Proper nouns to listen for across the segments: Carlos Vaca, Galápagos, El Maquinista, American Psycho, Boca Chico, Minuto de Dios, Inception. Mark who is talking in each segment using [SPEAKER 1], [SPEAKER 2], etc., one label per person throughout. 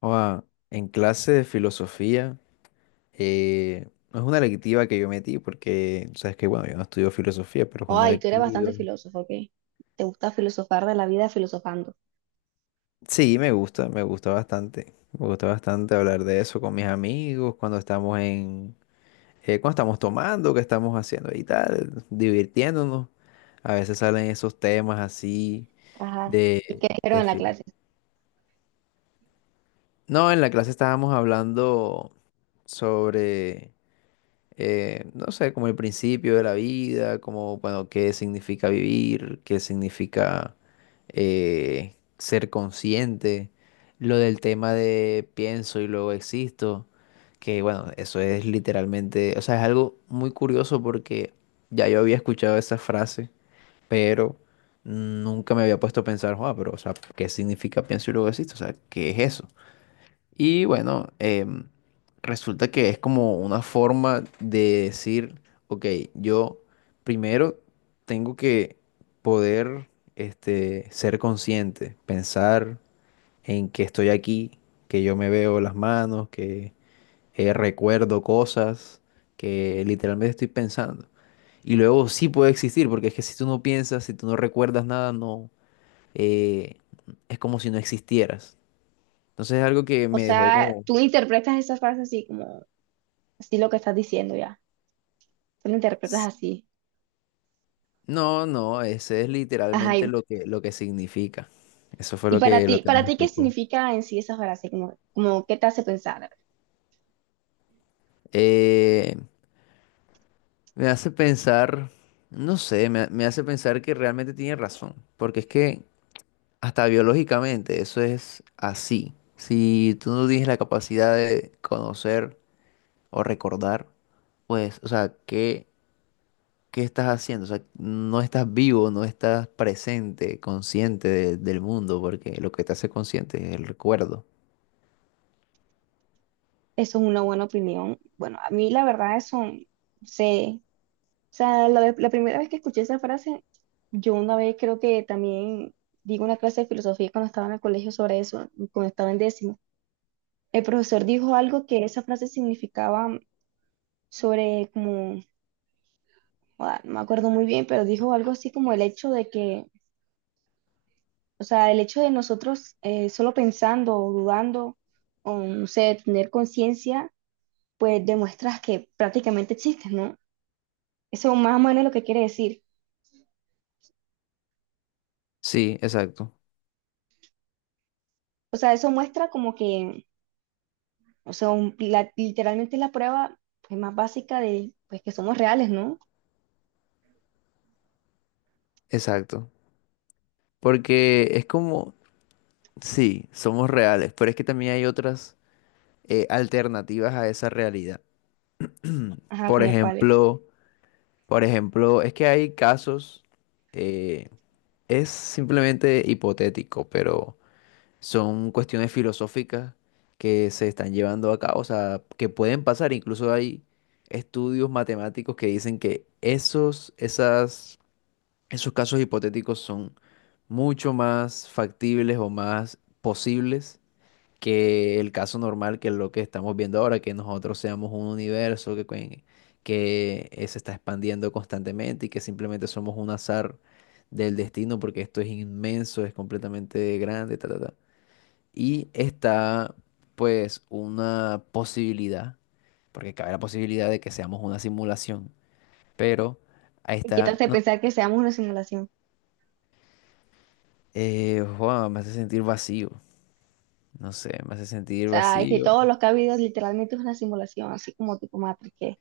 [SPEAKER 1] Oa, en clase de filosofía, eh, no es una electiva que yo metí porque, sabes que, bueno, yo no estudio filosofía, pero es una
[SPEAKER 2] Ay, tú eres bastante
[SPEAKER 1] electiva.
[SPEAKER 2] filósofo, ¿ok? Te gusta filosofar de la vida filosofando.
[SPEAKER 1] Sí, me gusta bastante. Me gusta bastante hablar de eso con mis amigos cuando estamos en, cuando estamos tomando, que estamos haciendo y tal, divirtiéndonos. A veces salen esos temas así
[SPEAKER 2] Ajá. ¿Y
[SPEAKER 1] de,
[SPEAKER 2] qué dijeron
[SPEAKER 1] de
[SPEAKER 2] en la
[SPEAKER 1] filo.
[SPEAKER 2] clase?
[SPEAKER 1] No, en la clase estábamos hablando sobre no sé, como el principio de la vida, como, bueno, qué significa vivir, qué significa ser consciente, lo del tema de pienso y luego existo, que bueno, eso es literalmente, o sea, es algo muy curioso porque ya yo había escuchado esa frase, pero nunca me había puesto a pensar, "Joa, pero, o sea, ¿qué significa pienso y luego existo? O sea, ¿qué es eso?" Y bueno, resulta que es como una forma de decir, ok, yo primero tengo que poder ser consciente, pensar en que estoy aquí, que yo me veo las manos, que recuerdo cosas, que literalmente estoy pensando. Y luego sí puede existir, porque es que si tú no piensas, si tú no recuerdas nada, no, eh, es como si no existieras. Entonces es algo que
[SPEAKER 2] O
[SPEAKER 1] me dejó
[SPEAKER 2] sea,
[SPEAKER 1] como...
[SPEAKER 2] tú interpretas esa frase así como, así lo que estás diciendo ya. Tú lo interpretas así.
[SPEAKER 1] No, no, ese es
[SPEAKER 2] Ajá.
[SPEAKER 1] literalmente
[SPEAKER 2] Y,
[SPEAKER 1] lo que significa. Eso fue
[SPEAKER 2] y para
[SPEAKER 1] lo
[SPEAKER 2] ti,
[SPEAKER 1] que
[SPEAKER 2] para
[SPEAKER 1] nos
[SPEAKER 2] ti, ¿qué
[SPEAKER 1] explicó.
[SPEAKER 2] significa en sí esa frase? Como, ¿qué te hace pensar?
[SPEAKER 1] Eh, me hace pensar, no sé, me hace pensar que realmente tiene razón, porque es que hasta biológicamente eso es así. Si tú no tienes la capacidad de conocer o recordar, pues, o sea, ¿qué estás haciendo? O sea, no estás vivo, no estás presente, consciente del mundo, porque lo que te hace consciente es el recuerdo.
[SPEAKER 2] Eso es una buena opinión. Bueno, a mí la verdad eso, sé. O sea, la, la primera vez que escuché esa frase, yo una vez creo que también di una clase de filosofía cuando estaba en el colegio sobre eso, cuando estaba en décimo. El profesor dijo algo que esa frase significaba sobre como, ah, no me acuerdo muy bien, pero dijo algo así como el hecho de que, o sea, el hecho de nosotros solo pensando o dudando o no sé, tener conciencia, pues demuestras que prácticamente existes, ¿no? Eso más o menos es lo que quiere decir.
[SPEAKER 1] Sí, exacto,
[SPEAKER 2] O sea, eso muestra como que, o sea, literalmente es la prueba pues, más básica de pues, que somos reales, ¿no?
[SPEAKER 1] exacto. Porque es como, sí, somos reales, pero es que también hay otras alternativas a esa realidad.
[SPEAKER 2] Ajá,
[SPEAKER 1] Por
[SPEAKER 2] como cuáles.
[SPEAKER 1] ejemplo, por ejemplo, es que hay casos, eh, es simplemente hipotético, pero son cuestiones filosóficas que se están llevando a cabo, o sea, que pueden pasar. Incluso hay estudios matemáticos que dicen que esos casos hipotéticos son mucho más factibles o más posibles que el caso normal, que es lo que estamos viendo ahora, que nosotros seamos un universo que se está expandiendo constantemente y que simplemente somos un azar del destino, porque esto es inmenso, es completamente grande, ta, ta, ta. Y está, pues, una posibilidad, porque cabe la posibilidad de que seamos una simulación, pero ahí
[SPEAKER 2] Y
[SPEAKER 1] está.
[SPEAKER 2] quítate de pensar que seamos una simulación.
[SPEAKER 1] Wow, me hace sentir vacío. No sé, me hace sentir
[SPEAKER 2] Sea, es que
[SPEAKER 1] vacío.
[SPEAKER 2] todos los que ha habido literalmente es una simulación, así como tipo Matrix.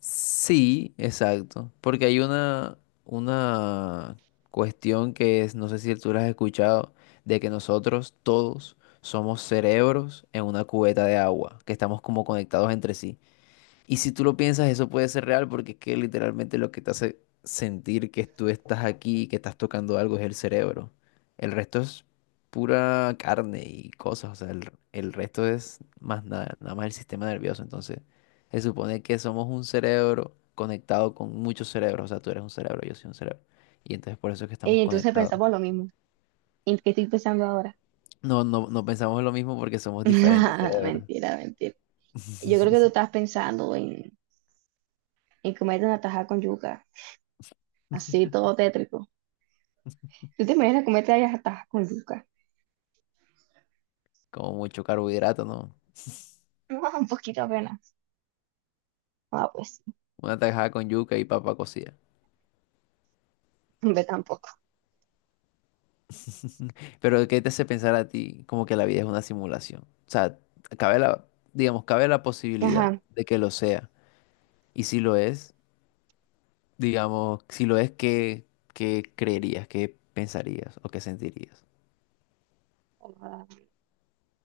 [SPEAKER 1] Sí, exacto. Porque hay una cuestión que es, no sé si tú la has escuchado, de que nosotros todos somos cerebros en una cubeta de agua, que estamos como conectados entre sí. Y si tú lo piensas, eso puede ser real porque es que literalmente lo que te hace sentir que tú estás aquí y que estás tocando algo es el cerebro. El resto es pura carne y cosas, o sea, el resto es más nada, nada más el sistema nervioso. Entonces, se supone que somos un cerebro conectado con muchos cerebros, o sea, tú eres un cerebro, yo soy un cerebro. Y entonces por eso es que
[SPEAKER 2] Y
[SPEAKER 1] estamos
[SPEAKER 2] entonces
[SPEAKER 1] conectados.
[SPEAKER 2] pensamos lo mismo. ¿En qué estoy pensando ahora?
[SPEAKER 1] No, no, no pensamos lo mismo porque somos diferentes cerebros.
[SPEAKER 2] Mentira, mentira. Yo creo que tú estás pensando en comerte una tajada con yuca, así todo tétrico. ¿Tú te imaginas comerte una taja con yuca?
[SPEAKER 1] Como mucho carbohidrato, ¿no?
[SPEAKER 2] No, un poquito apenas. Ah, pues,
[SPEAKER 1] Una tajada con yuca y papa cocida.
[SPEAKER 2] ve tampoco.
[SPEAKER 1] Pero ¿qué te hace pensar a ti como que la vida es una simulación? O sea, cabe la, digamos, cabe la posibilidad
[SPEAKER 2] Ajá.
[SPEAKER 1] de que lo sea. Y si lo es, digamos, si lo es, ¿qué creerías? ¿Qué pensarías o qué sentirías?
[SPEAKER 2] Ah,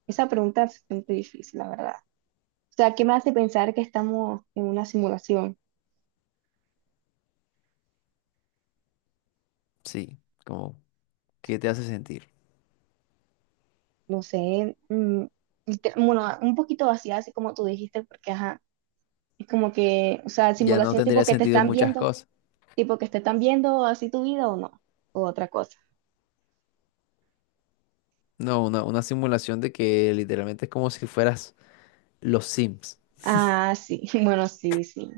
[SPEAKER 2] esa pregunta es bastante difícil, la verdad. O sea, ¿qué me hace pensar que estamos en una simulación?
[SPEAKER 1] Sí, como, ¿qué te hace sentir?
[SPEAKER 2] No sé, bueno, un poquito vacía, así como tú dijiste, porque ajá, es como que, o sea,
[SPEAKER 1] Ya no
[SPEAKER 2] simulación tipo
[SPEAKER 1] tendría
[SPEAKER 2] que te
[SPEAKER 1] sentido
[SPEAKER 2] están
[SPEAKER 1] muchas
[SPEAKER 2] viendo,
[SPEAKER 1] cosas.
[SPEAKER 2] tipo que te están viendo así tu vida o no, o otra cosa.
[SPEAKER 1] No, una simulación de que literalmente es como si fueras los Sims.
[SPEAKER 2] Ah, sí, bueno, sí, sí.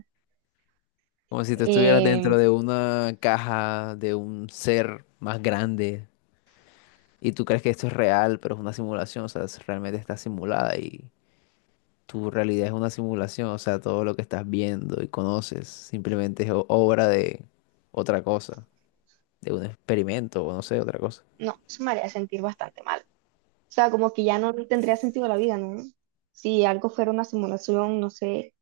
[SPEAKER 1] Como si tú estuvieras
[SPEAKER 2] Em,
[SPEAKER 1] dentro de una caja de un ser más grande. Y tú crees que esto es real, pero es una simulación, o sea, realmente está simulada y tu realidad es una simulación, o sea, todo lo que estás viendo y conoces simplemente es obra de otra cosa, de un experimento o no sé, otra cosa.
[SPEAKER 2] no, eso me haría sentir bastante mal. O sea, como que ya no tendría sentido la vida, ¿no? Si algo fuera una simulación, no sé.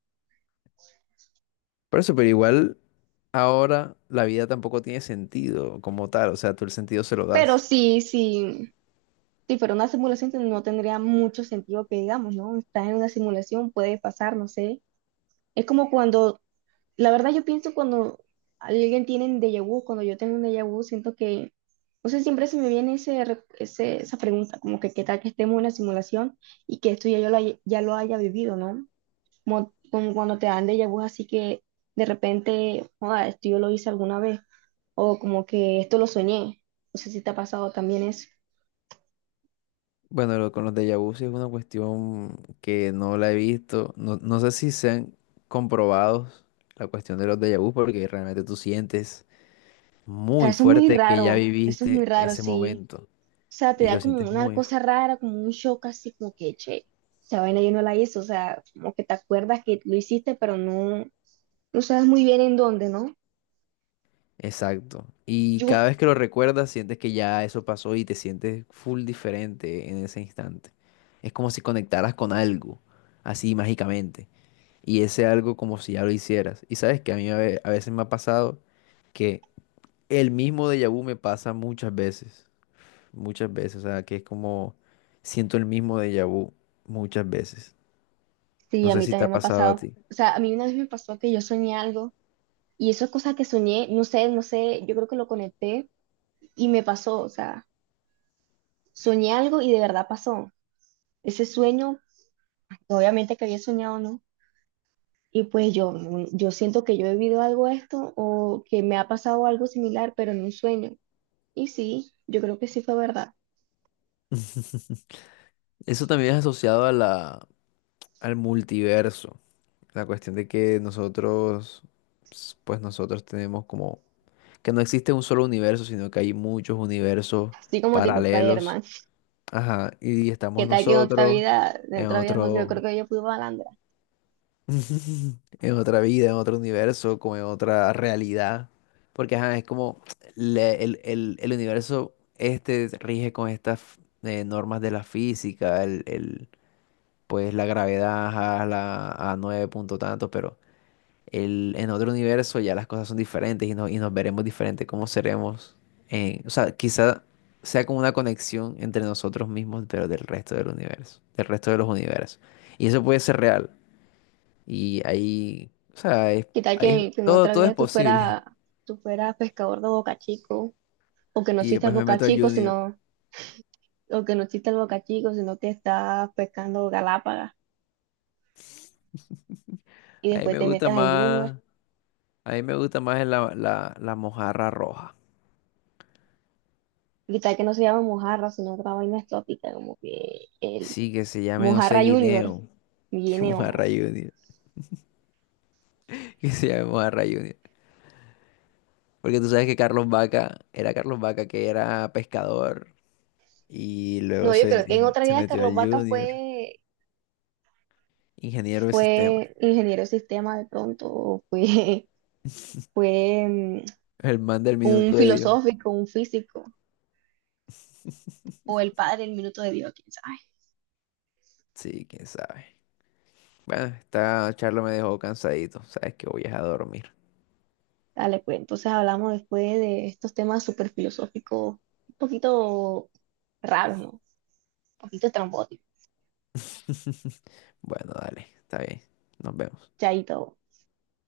[SPEAKER 1] Por eso, pero igual ahora la vida tampoco tiene sentido como tal, o sea, tú el sentido se lo
[SPEAKER 2] Pero
[SPEAKER 1] das.
[SPEAKER 2] sí, sí, si fuera una simulación no tendría mucho sentido que digamos, ¿no? Estás en una simulación, puede pasar, no sé. Es como cuando La verdad, yo pienso cuando alguien tiene un déjà vu, cuando yo tengo un déjà vu, siento que, no sé, siempre se me viene esa pregunta, como que qué tal que estemos en una simulación y que esto ya yo ya lo haya vivido, ¿no? Como cuando te dan déjà vu, así que de repente, joda, esto yo lo hice alguna vez, o como que esto lo soñé. No sé si te ha pasado también eso.
[SPEAKER 1] Bueno, con los déjà vu sí es una cuestión que no la he visto, no, no sé si se han comprobado la cuestión de los déjà vu porque realmente tú sientes
[SPEAKER 2] O sea,
[SPEAKER 1] muy
[SPEAKER 2] eso es muy
[SPEAKER 1] fuerte que ya
[SPEAKER 2] raro, eso es muy
[SPEAKER 1] viviste
[SPEAKER 2] raro,
[SPEAKER 1] ese
[SPEAKER 2] sí.
[SPEAKER 1] momento
[SPEAKER 2] Sea, te
[SPEAKER 1] y
[SPEAKER 2] da
[SPEAKER 1] lo
[SPEAKER 2] como
[SPEAKER 1] sientes
[SPEAKER 2] una cosa rara, como un shock así, como que, che, esa vaina yo no la hice, o sea, como que te acuerdas que lo hiciste, pero no, no sabes muy bien en dónde, ¿no?
[SPEAKER 1] exacto. Y
[SPEAKER 2] Yo,
[SPEAKER 1] cada vez que lo recuerdas, sientes que ya eso pasó y te sientes full diferente en ese instante. Es como si conectaras con algo, así mágicamente. Y ese algo como si ya lo hicieras. Y sabes que a mí a veces me ha pasado que el mismo déjà vu me pasa muchas veces. Muchas veces. O sea, que es como siento el mismo déjà vu muchas veces.
[SPEAKER 2] sí,
[SPEAKER 1] No
[SPEAKER 2] a
[SPEAKER 1] sé
[SPEAKER 2] mí
[SPEAKER 1] si te ha
[SPEAKER 2] también me ha
[SPEAKER 1] pasado a
[SPEAKER 2] pasado,
[SPEAKER 1] ti.
[SPEAKER 2] o sea, a mí una vez me pasó que yo soñé algo, y eso es cosa que soñé, no sé, no sé, yo creo que lo conecté, y me pasó, o sea, soñé algo y de verdad pasó, ese sueño, obviamente que había soñado, ¿no? Y pues yo siento que yo he vivido algo esto, o que me ha pasado algo similar, pero en un sueño. Y sí, yo creo que sí fue verdad.
[SPEAKER 1] Eso también es asociado a la, al multiverso. La cuestión de que nosotros, pues nosotros tenemos como que no existe un solo universo, sino que hay muchos universos
[SPEAKER 2] Así como tipo
[SPEAKER 1] paralelos.
[SPEAKER 2] Spider-Man.
[SPEAKER 1] Ajá, y
[SPEAKER 2] ¿Qué
[SPEAKER 1] estamos
[SPEAKER 2] tal que
[SPEAKER 1] nosotros
[SPEAKER 2] en
[SPEAKER 1] en
[SPEAKER 2] otra vida no, yo creo
[SPEAKER 1] otro,
[SPEAKER 2] que yo fui malandra.
[SPEAKER 1] en otra vida, en otro universo, como en otra realidad. Porque ajá, es como el universo este rige con estas normas de la física, pues la gravedad a la a nueve punto tanto, pero el, en otro universo ya las cosas son diferentes y, y nos veremos diferentes, cómo seremos. O sea, quizá sea como una conexión entre nosotros mismos, pero del resto del universo, del resto de los universos. Y eso puede ser real. Y ahí, o sea,
[SPEAKER 2] ¿Qué tal que en
[SPEAKER 1] todo,
[SPEAKER 2] otra
[SPEAKER 1] todo es
[SPEAKER 2] vida
[SPEAKER 1] posible.
[SPEAKER 2] tú fueras pescador de Boca Chico? O que no
[SPEAKER 1] Y
[SPEAKER 2] existe el
[SPEAKER 1] después me
[SPEAKER 2] Boca
[SPEAKER 1] meto al
[SPEAKER 2] Chico,
[SPEAKER 1] Junior.
[SPEAKER 2] sino, o que no existe el Boca Chico, sino que estás pescando Galápagos y
[SPEAKER 1] A mí
[SPEAKER 2] después
[SPEAKER 1] me
[SPEAKER 2] te
[SPEAKER 1] gusta
[SPEAKER 2] metes al Junior.
[SPEAKER 1] más, a mí me gusta más la, la, la mojarra roja.
[SPEAKER 2] ¿Qué tal que no se llama mojarra, sino otra vaina exótica, como que el
[SPEAKER 1] Sí, que se llame, no sé,
[SPEAKER 2] mojarra Junior
[SPEAKER 1] guineo. Qué
[SPEAKER 2] viene ojo.
[SPEAKER 1] mojarra Junior. Que se llame Mojarra Junior. Porque tú sabes que Carlos Vaca era Carlos Vaca que era pescador y luego
[SPEAKER 2] No, yo creo que en otra
[SPEAKER 1] se
[SPEAKER 2] vida
[SPEAKER 1] metió al
[SPEAKER 2] Carlos Vaca
[SPEAKER 1] Junior,
[SPEAKER 2] fue
[SPEAKER 1] ingeniero de sistemas,
[SPEAKER 2] ingeniero de sistema de pronto, o fue, fue
[SPEAKER 1] el man del
[SPEAKER 2] un
[SPEAKER 1] minuto de Dios.
[SPEAKER 2] filosófico, un físico, o el padre del minuto de Dios, quién sabe.
[SPEAKER 1] Sí, quién sabe. Bueno, esta charla me dejó cansadito, sabes que voy a dormir.
[SPEAKER 2] Dale, pues entonces hablamos después de estos temas súper filosóficos, un poquito raros, ¿no? Un poquito estrambóticos.
[SPEAKER 1] Bueno, dale, está bien, nos vemos.
[SPEAKER 2] Chaito.